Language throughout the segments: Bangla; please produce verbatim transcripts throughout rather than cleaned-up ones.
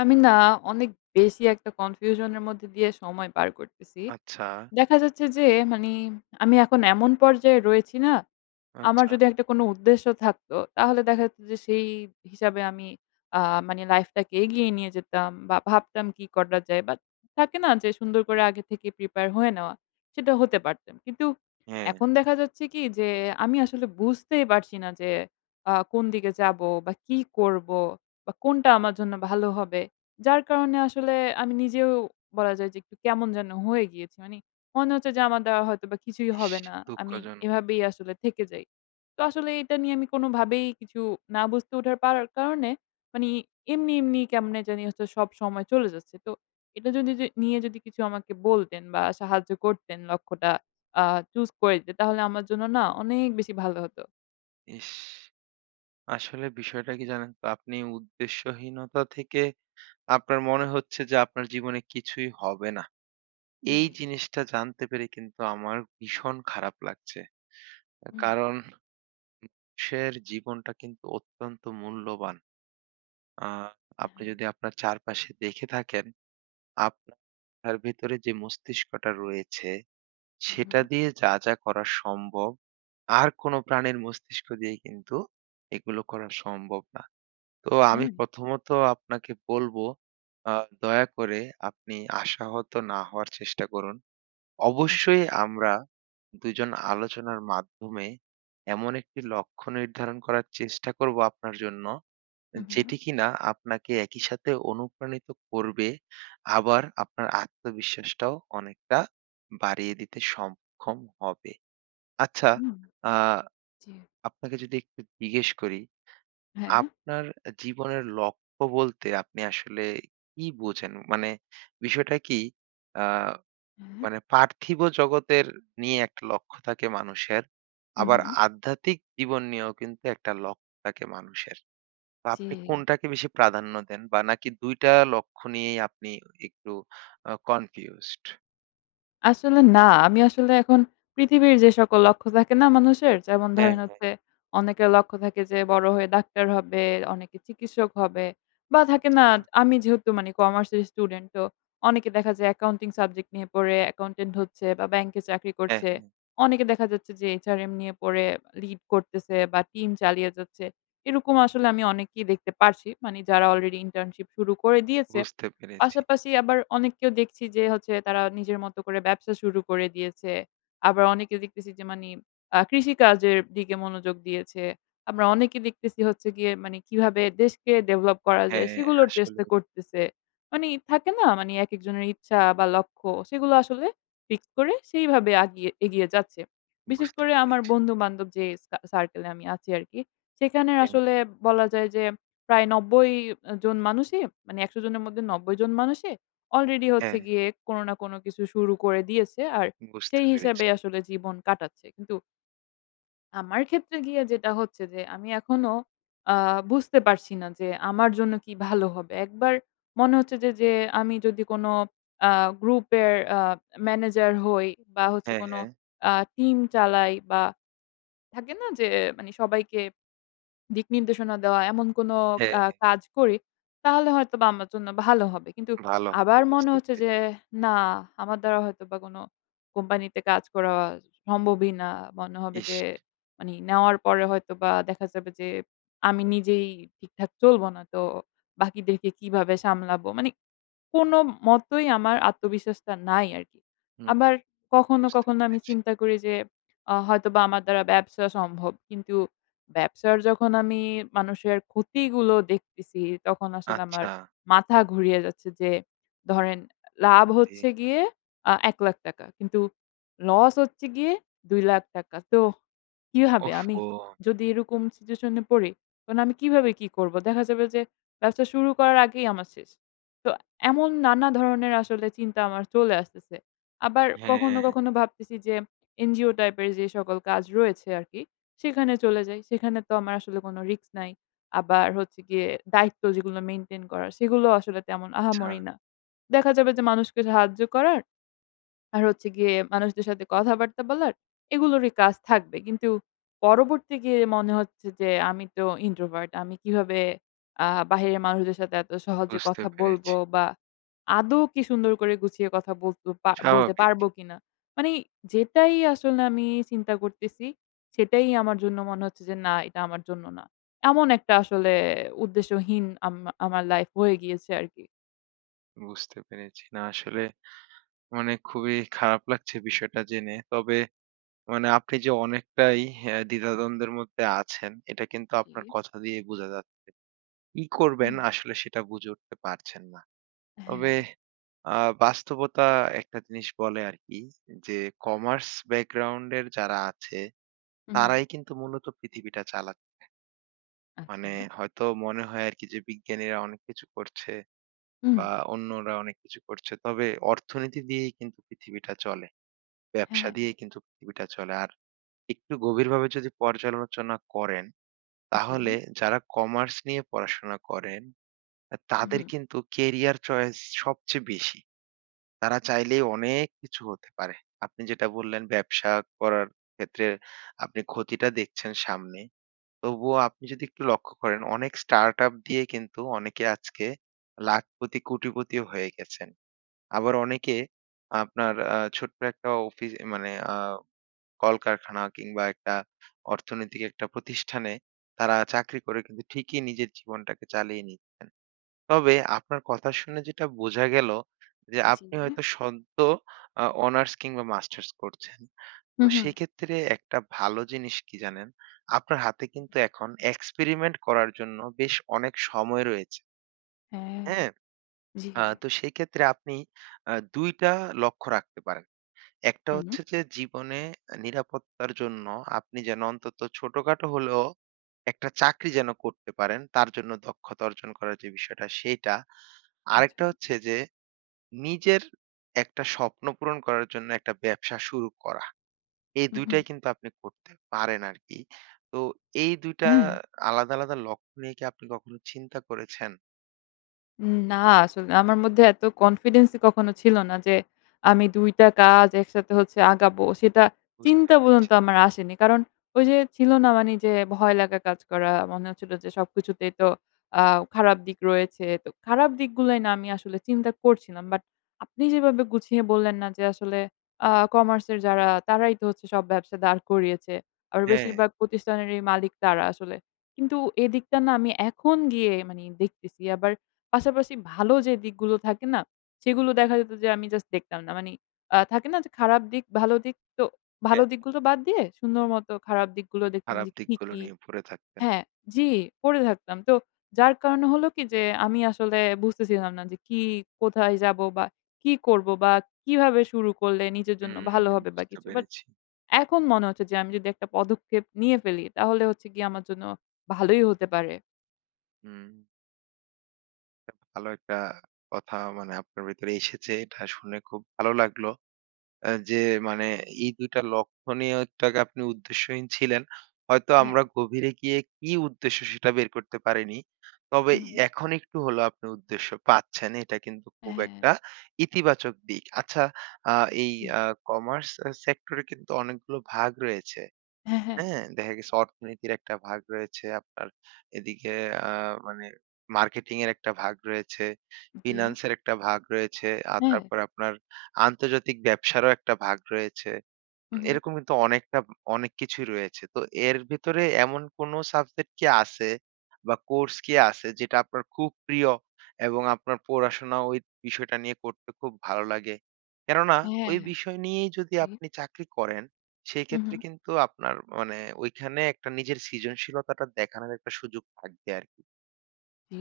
আমি না অনেক বেশি একটা confusion এর মধ্যে দিয়ে সময় পার করতেছি। আচ্ছা। দেখা যাচ্ছে যে, মানি আমি এখন এমন পর্যায়ে রয়েছি না, আমার আচ্ছা। যদি একটা কোন উদ্দেশ্য থাকত তাহলে দেখা যেত যে সেই হিসাবে আমি আ মানে লাইফটাকে এগিয়ে নিয়ে যেতাম বা, ভাবতাম কি করা যায়? বাট থাকে না যে সুন্দর করে আগে থেকে প্রিপেয়ার হয়ে নেওয়া। সেটা হতে পারতাম। কিন্তু হ্যাঁ। এখন দেখা যাচ্ছে কি যে, আমি আসলে বুঝতেই পারছি না যে আ কোন দিকে যাবো? বা, কি করবো? বা, কোনটা আমার জন্য ভালো হবে? যার কারণে আসলে আমি নিজেও বলা যায় যে একটু কেমন যেন হয়ে গিয়েছি। মানি মনে হচ্ছে যে আমারা দ্বারা হয়তো বা কিছুই ইশ! হবে না। আমি দুঃখজনক। এভাবেই আসলে থেকে যাই। তো আসলে এটা নিয়ে আমি কোনোভাবেই কিছু না বুঝতে ওঠার পারার কারণে, মানি এমনি, এমনি কেমনে জানি হচ্ছে সব সময় চলে যাচ্ছে। তো এটা যদি যে নিয়ে যদি কিছু আমাকে বলতেন বা, সাহায্য করতেন লক্ষ্যটা আ choose করে দিতেন তাহলে আমার জন্য না অনেক বেশি ভালো হতো। ইশ! আসলে বিষয়টা কি জানেন তো, আপনি উদ্দেশ্যহীনতা থেকে আপনার মনে হচ্ছে যে আপনার জীবনে কিছুই হবে না। এই জি। জিনিসটা জানতে পেরে কিন্তু আমার ভীষণ খারাপ লাগছে। হুম। কারণ মানুষের জীবনটা কিন্তু অত্যন্ত মূল্যবান। আ হ্যাঁ, আপনি হ্যাঁ। যদি আপনার চারপাশে দেখে থাকেন, আপনার ভেতরে যে মস্তিষ্কটা রয়েছে উম-হুম, সেটা হুম। দিয়ে যা, যা করা সম্ভব আর কোন প্রাণের মস্তিষ্ক দিয়ে কিন্তু এগুলো করা সম্ভব না। তো আমি হ্যাঁ। প্রথমত আপনাকে বলবো আ দয়া করে আপনি আশাহত না হওয়ার চেষ্টা করুন। আ। অবশ্যই আমরা দুইজন আলোচনার মাধ্যমে এমন একটি লক্ষ্য নির্ধারণ করার চেষ্টা করব আপনার জন্য, উম-হুম। যেটি কিনা আপনাকে একই সাথে অনুপ্রাণিত করবে আবার আপনার আত্মবিশ্বাসটাও অনেকটা বাড়িয়ে দিতে সংক্ষম হবে। আচ্ছা, হুম। আ জি। আপনাকে যদি একটু জিজ্ঞেস করি হ্যাঁ। আপনার জীবনের লক্ষ্য বলতে আপনি আসলে কি বোঝেন? মানে বিষয়টা কি আ হুম। মানে পার্থিব জগতের নিয়ে একটা লক্ষ্য থাকে মানুষের। আবার উম-হুম। আধ্যাত্মিক জীবন নিয়েও কিন্তু একটা লক্ষ্য থাকে মানুষের। তো আপনি জি। কোনটাকে বেশি প্রাধান্য দেন বা, নাকি দুইটা লক্ষ্য নিয়েই আপনি ই একটু আ কনফিউজড? আসলে না। আমি আসলে এখন পৃথিবীর যে সকল লক্ষ্য থাকে না মানুষের যেমন হ্যাঁ, ধরেন হ্যাঁ। হচ্ছে অনেকের লক্ষ্য থাকে যে বড় হয়ে ডাক্তার হবে, অনেকে চিকিৎসক হবে বা থাকে না আচ্ছা। আমি যেহেতু মানে কমার্স এর স্টুডেন্ট তো অনেকে দেখা যায় অ্যাকাউন্টিং সাবজেক্ট নিয়ে পড়ে accountant হচ্ছে বা ব্যাংকে চাকরি হ্যাঁ, করছে। হ্যাঁ। অনেকে দেখা যাচ্ছে যে HRM নিয়ে পড়ে lead করতেছে বা টিম চালিয়ে যাচ্ছে। এরকম আসলে আমি অনেককেই দেখতে পারছি। মানে যারা আলরেডি ইন্টার্নশিপ শুরু করে দিয়েছে। বুঝতে পেরেছি। পাশাপাশি আবার অনেককেও দেখছি যে হচ্ছে তারা নিজের মতো করে ব্যবসা শুরু করে দিয়েছে। আবার অনেকে দেখতেছি যে মানে অ্যা কৃষিকাজের দিকে মনোযোগ দিয়েছে। আমরা অনেকে দেখতেছি হচ্ছে গিয়ে মানে কিভাবে দেশকে ডেভেলপ করা যায়? হ্যাঁ, সেগুলোর চেষ্টা আসলেই। করতেছে। মানে থাকে না? মানে একেকজনের ইচ্ছা বা লক্ষ্য সেগুলো আসলে fix করে সেইভাবে আগিয়ে এগিয়ে যাচ্ছে। বিশেষ বুঝতে করে আমার পেরেছি। বন্ধু-বান্ধব যে সার সার্কেলে আমি আছি আরকি। সেখানে হ্যাঁ। আসলে বলা যায় যে প্রায় নব্বই জন মানুষই মানে একশো জনের মধ্যে নব্বই জন মানুষই অলরেডি হচ্ছে হ্যাঁ। গিয়ে কোন না কোন কিছু শুরু করে দিয়েছে। আর বুঝতে সেই পেরেছি। হিসাবে আসলে জীবন কাটাচ্ছে কিন্তু আমার ক্ষেত্রে গিয়ে যেটা হচ্ছে যে আমি এখনো অ্যা বুঝতে পারছি না যে আমার জন্য কি ভালো হবে। একবার মনে হচ্ছে যে যে আমি যদি কোন অ্যা গ্রুপের অ্যা ম্যানেজার হই বা হচ্ছে হ্যা, কোন হ্যা। অ্যা টিম চালাই বা থাকে না যে মানে সবাইকে দিক নির্দেশনা দেওয়া এমন কোন হ্যা, অ্যা হ্যা। কাজ করি তাহলে হয়তোবা আমার জন্য ভালো হবে। কিন্তু ভাল [unintelligible] আবার মনে বুঝতে হচ্ছে যে পেরেছি। না আমার দ্বারা হয়তোবা কোন কোম্পানি তে কাজ করা সম্ভবই না। মনে হবে যে ইস! মানে নেওয়ার পরে হয়তোবা দেখা যাবে যে আমি নিজেই ঠিকঠাক চলব না তো বাকিদেরকে কিভাবে সামলাবো? মানে কোন মতই আমার আত্মবিশ্বাসটা নাই আরকি। হুম। আবার কখনো বুঝতে কখনো আমি পেরেছি। চিন্তা করি যে অ হয়তোবা আমার দ্বারা ব্যবসা সম্ভব। কিন্তু ব্যবসার যখন আমি মানুষের ক্ষতিগুলো দেখতেছি তখন আসলে আমার আচ্ছা। মাথা ঘুরিয়ে যাচ্ছে। যে ধরেন লাভ আহারে! হচ্ছে গিয়ে অ্যা এক লাখ টাকা কিন্তু লস হচ্ছে গিয়ে দুই লাখ টাকা। তো কিভাবে? আমি ওহ-হো। যদি এরকম সিচুয়েশনে পড়ি তাহলে আমি কিভাবে কি করবো? দেখা যাবে যে ব্যবসা শুরু করার আগেই আমার শেষ। তো এমন নানা ধরনের আসলে চিন্তা আমার চলে আসতেছে। আবার কখনো হ্যা। কখনো ভাবতেছি যে এনজিও টাইপের যে সকল কাজ রয়েছে আরকি সেখানে চলে যাই। সেখানে তো আমার আসলে কোন রিস্ক নাই। আবার হচ্ছে গিয়ে দায়িত্ব যেগুলো মেইনটেইন করার সেগুলোও আসলে তেমন আহামরি চ্ছা না। দেখা যাবে যে মানুষকে সাহায্য করার, আর হচ্ছে গিয়ে মানুষদের সাথে কথাবার্তা বলার এগুলোরই কাজ থাকবে। কিন্তু পরবর্তী গিয়ে মনে হচ্ছে যে আমি তো ইন্ট্রোভার্ট আমি কিভাবে অ্যা বাহিরের মানুষদের সাথে এত সহজে বুঝতে কথা বলব পেরেছি। বা আদৌ কি সুন্দর করে গুছিয়ে কথা বলতে পার বলতে স্বাভাবিক। পারব কিনা। মানে যেটাই আসলে আমি চিন্তা করতেছি সেটাই আমার জন্য মনে হচ্ছে যে না এটা আমার জন্য না। এমন একটা আসলে উদ্দেশ্যহীন আম আমার লাইফ হয়ে গিয়েছে আরকি। বুঝতে পেরেছি। না আসলে মানে খুবই খারাপ লাগছে বিষয়টা জেনে। তবে মানে আপনি যে অনেকটাই অ্যা দ্বিধাদ্বন্দ্বের মধ্যে আছেন এটা কিন্তু আপনার জি। কথা দিয়ে বোঝা যাচ্ছে। কি করবেন হুম। আসলে সেটা বুঝে উঠতে পারছেন না। তবে হ্যা। আ বাস্তবতা একটা জিনিস বলে আরকি যে কমার্স ব্যাকগ্রাউন্ডের যারা আছে হুম। তারাই কিন্তু মূলত পৃথিবীটা চালাচ্ছে। মানে আচ্ছা। হয়তো মনে হয় আরকি যে বিজ্ঞানীরা অনেক কিছু করছে হুম। বা অন্যরা অনেক কিছু করছে। তবে অর্থনীতি দিয়েই কিন্তু পৃথিবীটা চলে। হ্যা, ব্যবসা হ্যা। দিয়েই কিন্তু পৃথিবীটা চলে। আর একটু গভীরভাবে যদি পর্যালোচনা করেন তাহলে জি। যারা কমার্স নিয়ে পড়াশোনা করেন, অ্যা তাদের হুম। কিন্তু কেরিয়ার চয়েস সবচেয়ে বেশি। তারা চাইলেই অনেক কিছু হতে পারে। আপনি যেটা বললেন ব্যবসা করার ক্ষেত্রে আপনি ক্ষতিটা দেখছেন সামনে। তবুও আপনি যদি একটু লক্ষ্য করেন অনেক স্টার্টআপ দিয়ে কিন্তু অনেকে আজকে লাখপতি-কোটিপতিও হয়ে গেছেন। আবার অনেকে আপনার আ ছোট্ট একটা অফি মানে অ্যা কলকারখানা কিংবা একটা অর্থনৈতিক একটা প্রতিষ্ঠানে তারা চাকরি করে কিন্তু ঠিকই নিজের জীবনটাকে চালিয়ে নিচ্ছেন। তবে আপনার কথা শুনে যেটা বোঝা গেল যে আপনি হয়তো জি। সদ্য আ অনার্স কিংবা মাস্টার্স করছেন। তো হুম, হুম। সেক্ষেত্রে একটা ভালো জিনিস কি জানেন? আপনার হাতে কিন্তু এখন experiment করার জন্য বেশ অনেক সময় রয়েছে, হ্যা। হ্যা? জি। আ তো সেইক্ষেত্রে আপনি আ দুইটা লক্ষ্য রাখতে পারেন। একটা হুম। হচ্ছে যে জীবনে অ্যা নিরাপত্তার জন্য আপনি যেন অন্তত ছোট-খাটো হলেও একটা চাকরি যেন করতে পারেন তার জন্য দক্ষতা অর্জন করার যে বিষয়টা সেইটা। আচ্ছা। আরেকটা হচ্ছে যে নিজের একটা স্বপ্ন পূরণ করার জন্য একটা ব্যবসা শুরু করা। এই হু, হু। দুইটাই কিন্তু আপনি করতে পারেন আরকি। তো এই দুইটা হ্যা। আলাদা-আলাদা লক্ষ্য নিয়ে কি আপনি কখনো চিন্তা করেছেন? উম না আসলে আমার মধ্যে এত কনফিডেন্স ই কখনো ছিল না যে আমি দুইটা কাজ একসাথে হচ্ছে আগাবো। সেটা বুঝতে চিন্তা পেরেছি। পর্যন্ত আমার আসেনি। কারণ ওইযে ছিল না মানি যে ভয় লাগা কাজ করা? মনে হচ্ছিল যে সবকিছুতেই তো আও খারাপ দিক রয়েছে। তো খারাপ দিকগুলাই না আমি আসলে চিন্তা করছিলাম। বাট আপনি যেভাবে গুছিয়ে বললেন না যে আসলে আ কমার্সের যারা তারাই তো হচ্ছে সব ব্যবসা দাঁড় করিয়েছে। আর হ্যাঁ। বেশিরভাগ প্রতিষ্ঠানেরই মালিক তারা আসলে। কিন্তু এদিকটা না আমি এখন গিয়ে মানে দেখতেছি। আবার পাশাপাশি ভালো যে দিকগুলো থাকে না? সেগুলো দেখা যেত যে আমি জাস্ট দেখতাম না। মানি আ থাকে না যে খারাপ দিক ভালো দিক? তো ভালো হ্যাঁ। দিকগুলো বাদ দিয়ে সুন্দর মতো খারাপ দিকগুলো দেখতাম খারাপ যে কী, দিকগুলো কী নিয়ে পড়ে থাকতেন। হ্যাঁ জি পড়ে থাকতাম। তো যার কারণে হল কি যে আমি আসলে বুঝতেছিলাম না যে কি কোথায় যাব? বা কি করব বা কিভাবে শুরু করলে নিজের জন্য হুম, ভালো হু। হবে বা বুঝতে কিছু? বাট পেরেছি। এখন মনে হচ্ছে যে আমি যদি একটা পদক্ষেপ নিয়ে ফেলি তাহলে হচ্ছে গিয়ে আমার জন্য ভালোই হতে পারে। হুম। ভালো একটা কথা মানে আপনার ভেতরে এসেছে। এটা শুনে খুব ভালো লাগলো। এ যে মানে এই দুই টা লক্ষণীয়টাকে আপনি উদ্দেশ্যহীন ছিলেন। হয়তো হ্যাঁ। আমরা গভীরে গিয়ে কি উদ্দেশ্য? সেটা বের করতে পারিনি। তবে হু, হু। এখন একটু হলেও আপনি উদ্দেশ্য পাচ্ছেন এটা কিন্তু খুব একটা হ্যাঁ। ইতিবাচক দিক। আচ্ছা আ এই জ্বী। আ কমার্স স সেক্টরে কিন্তু অনেকগুলো ভাগ রয়েছে। হ্যাঁ, হ্যাঁ। হ্যাঁ? দেখা গেছে অর্থনীতির একটা ভাগ রয়েছে। আপনার এদিকে আ মানে মার্কেটিংয়ের একটা ভাগ রয়েছে, জ্বী। ফিন্যান্সের একটা ভাগ রয়েছে আর হ্যাঁ। তারপরে আপনার আন্তর্জাতিক ব্যবসারও একটা ভাগ রয়েছে। উম হুম, হুম। এরকম কিন্তু অনেকটা উম অনেক কিছুই রয়েছে। তো এর ভেতরে এমন কোনো সাবজেক্ট কি আছে বা কোর্স কি আছে যেটা আপনার খুব প্রিয়? এবং আপনার পড়াশোনা ওই বিষয়টা নিয়ে করতে খুব ভালো লাগে? কেননা হ্যাঁ, ওই হ্যাঁ বিষয় নিয়েই যদি জি। আপনি চাকরি করেন হুম, সেক্ষেত্রে হুম। কিন্তু আপনার মানে ঐখানে একটা নিজের সৃজনশীলতাটা দেখানোর একটা সুযোগ থাকবে আরকি। জি,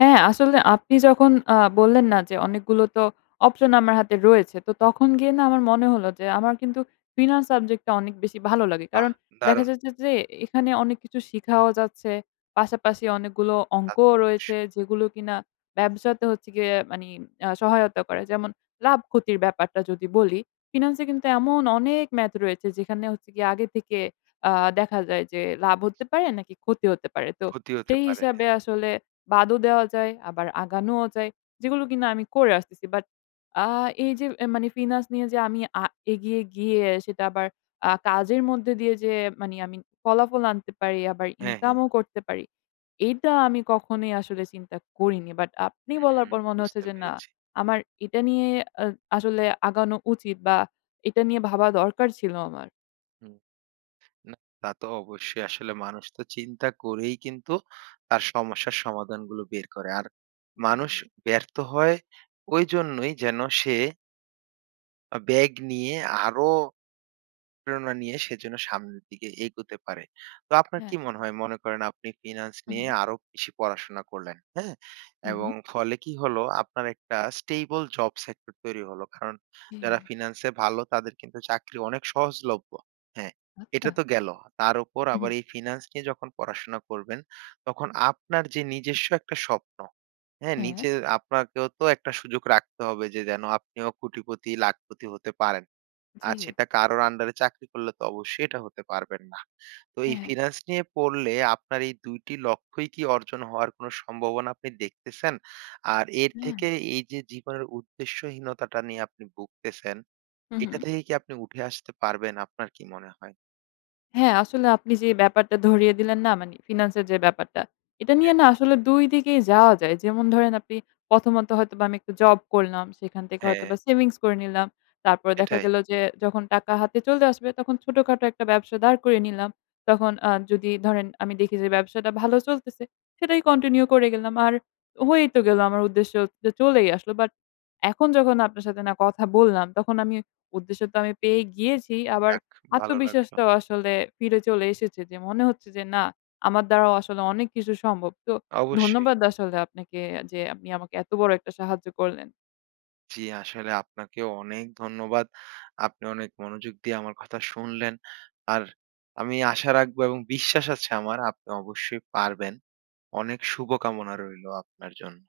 হ্যাঁ আসলে আপনি যখন আ বললেন না যে অনেকগুলো তো অপশন আমার হাতে রয়েছে। তো তখন গিয়ে না আমার মনে হলো যে আমার কিন্তু ফিনান্স সাবজেক্ট টা অনেক বেশি ভালো লাগে। বাহ! কারণ দেখা দারুন! যাচ্ছে যে এখানে অনেক কিছু শিখাও যাচ্ছে। পাশাপাশি অনেকগুলো তা অঙ্কও তো রয়েছে, অবশ্যই। যেগুলো কিনা ব্যবসাতে হচ্ছে গিয়ে মানে আ সহায়তা করে। যেমন লাভ ক্ষতির ব্যাপারটা যদি বলি। ফিনান্স এ কিন্তু এমন অনেক math রয়েছে যেখানে হচ্ছে গিয়ে আগে থেকে আ দেখা যায় যে লাভ হতে পারে? নাকি ক্ষতি হতে পারে? তো ক্ষতি হতে সেই পারে, হ্যাঁ। হিসাবে আসলে বাদও দেওয়া যায়। আবার আগানোও যায়। যেগুলো কিনা আমি করে আসতেছি। বাট, আ এই যে মানে ফিনান্স নিয়ে যে আমি আ এগিয়ে গিয়ে, সেটা আবার আ কাজের মধ্যে দিয়ে যে, মানে আমি ফলাফল আনতে পারি আবার হ্যাঁ, ইনকাম হ্যাঁ। ও করতে পারি। এইটা আমি কখনোই আসলে চিন্তা করিনি। বাট আপনি বলার উম পর মনে হচ্ছে বুঝতে যে না, পেরেছি। আমার এটা নিয়ে আ আসলে আগানো উচিত বা এটা নিয়ে ভাবা দরকার ছিল আমার। হুম, না, তা তো অবশ্যই। আসলে মানুষ তো চিন্তা করেই কিন্তু, তার সমস্যার সমাধানগুলো বের করে। আর মানুষ জি। ব্যর্থ হয় ঐজন্যই যেন সে আ ব্যাগ নিয়ে আরো, প্রেরণা নিয়ে সেজন্য সামনের দিকে এগোতে পারে। তো আপনার কি হ্যাঁ। মনে হয়? মনে করেন আপনি ফিন্যান্স নিয়ে উম-হুম। আরো বেশি পড়াশোনা করলেন, হ্যাঁ? এবং হুম। ফলে কি হলো আপনার একটা stable জব সেক্টর তৈরি হলো। কারণ যারা জী। ফিন্যান্সে ভালো তাদের কিন্তু চাকরি অনেক সহজলভ্য। হ্যাঁ, এটা আচ্ছা। তো গেল। তার উপর আবার উম-হুম। এই ফিন্যান্স নিয়ে যখন পড়াশোনা করবেন তখন আপনার যে নিজস্ব একটা স্বপ্ন, হ্যাঁ? হ্যাঁ। নিজে আপনাকেও তো একটা সুযোগ রাখতে হবে যে যেন আপনিও কোটিপতি, লাখপতি হতে পারেন। আজ জী। সেটা কারোর আন্ডারে চাকরি করলে তো অবশ্যই এটা হতে পারবেন না। তো এই হ্যাঁ, হ্যাঁ। ফিন্যান্স নিয়ে পড়লে আপনার এই দুই টি লক্ষ্যই কি অর্জন হওয়ার কোন সম্ভাবনা আপনি দেখতেছেন? আর এর হ্যাঁ। থেকে এই যে জীবনের উদ্দেশ্যহীনতাটা নিয়ে আপনি ভুগতেছেন এটা উম-হুম। থেকে কি আপনি উঠে আসতে পারবেন আপনার কি মনে হয়? হ্যাঁ, আসলে আপনি যে ব্যাপারটা ধরিয়ে দিলেন না? মানে ফিন্যান্স এর যে ব্যাপারটা। এটা নিয়ে না আসলে দুই দিকেই যাওয়া যায়। যেমন ধরেন আপনি প্রথমত হয়তোবা আমি একটু জব করলাম। সেখান থেকে হ্যাঁ। হয়তোবা savings করে নিলাম। তারপর দেখা এটাই। গেল যে, যখন টাকা হাতে চলে আসবে তখন ছোটখাটো এক টা ব্যবসা দাঁড় করে নিলাম। তখন আ যদি ধরেন আমি দেখি যে ব্যবসাটা ভালো চলতেছে। সেটাই continue করে গেলাম। আর হয়েই তো গেল আমার উদ্দেশ্য হচ্ছে চলেই আসলো। বাট এখন যখন আপনার সাথে না কথা বললাম তখন আমি উদ্দেশ্য তো আমি পেয়েই গিয়েছি। আবার যাক, ভালো লাগল। আত্মবিশ্বাসটাও আসলে ফিরে চলে এসেছে। যে মনে হচ্ছে যে না আমার দ্বারাও আসলে অনেক কিছু সম্ভব। তো অবশ্যই। ধন্যবাদ আসলে আপনাকে যে আপনি আমাকে এত বড় একটা সাহায্য করলেন। জী, আসলে আপনাকে ও অনেক ধন্যবাদ। আপনি অনেক মনোযোগ দিয়ে আমার কথা শুনলেন। আর আমি আশা রাখব এবং বিশ্বাস আছে আমার। আপনি অবশ্যই পারবেন। অনেক শুভকামনা রইলো আপনার জন্য।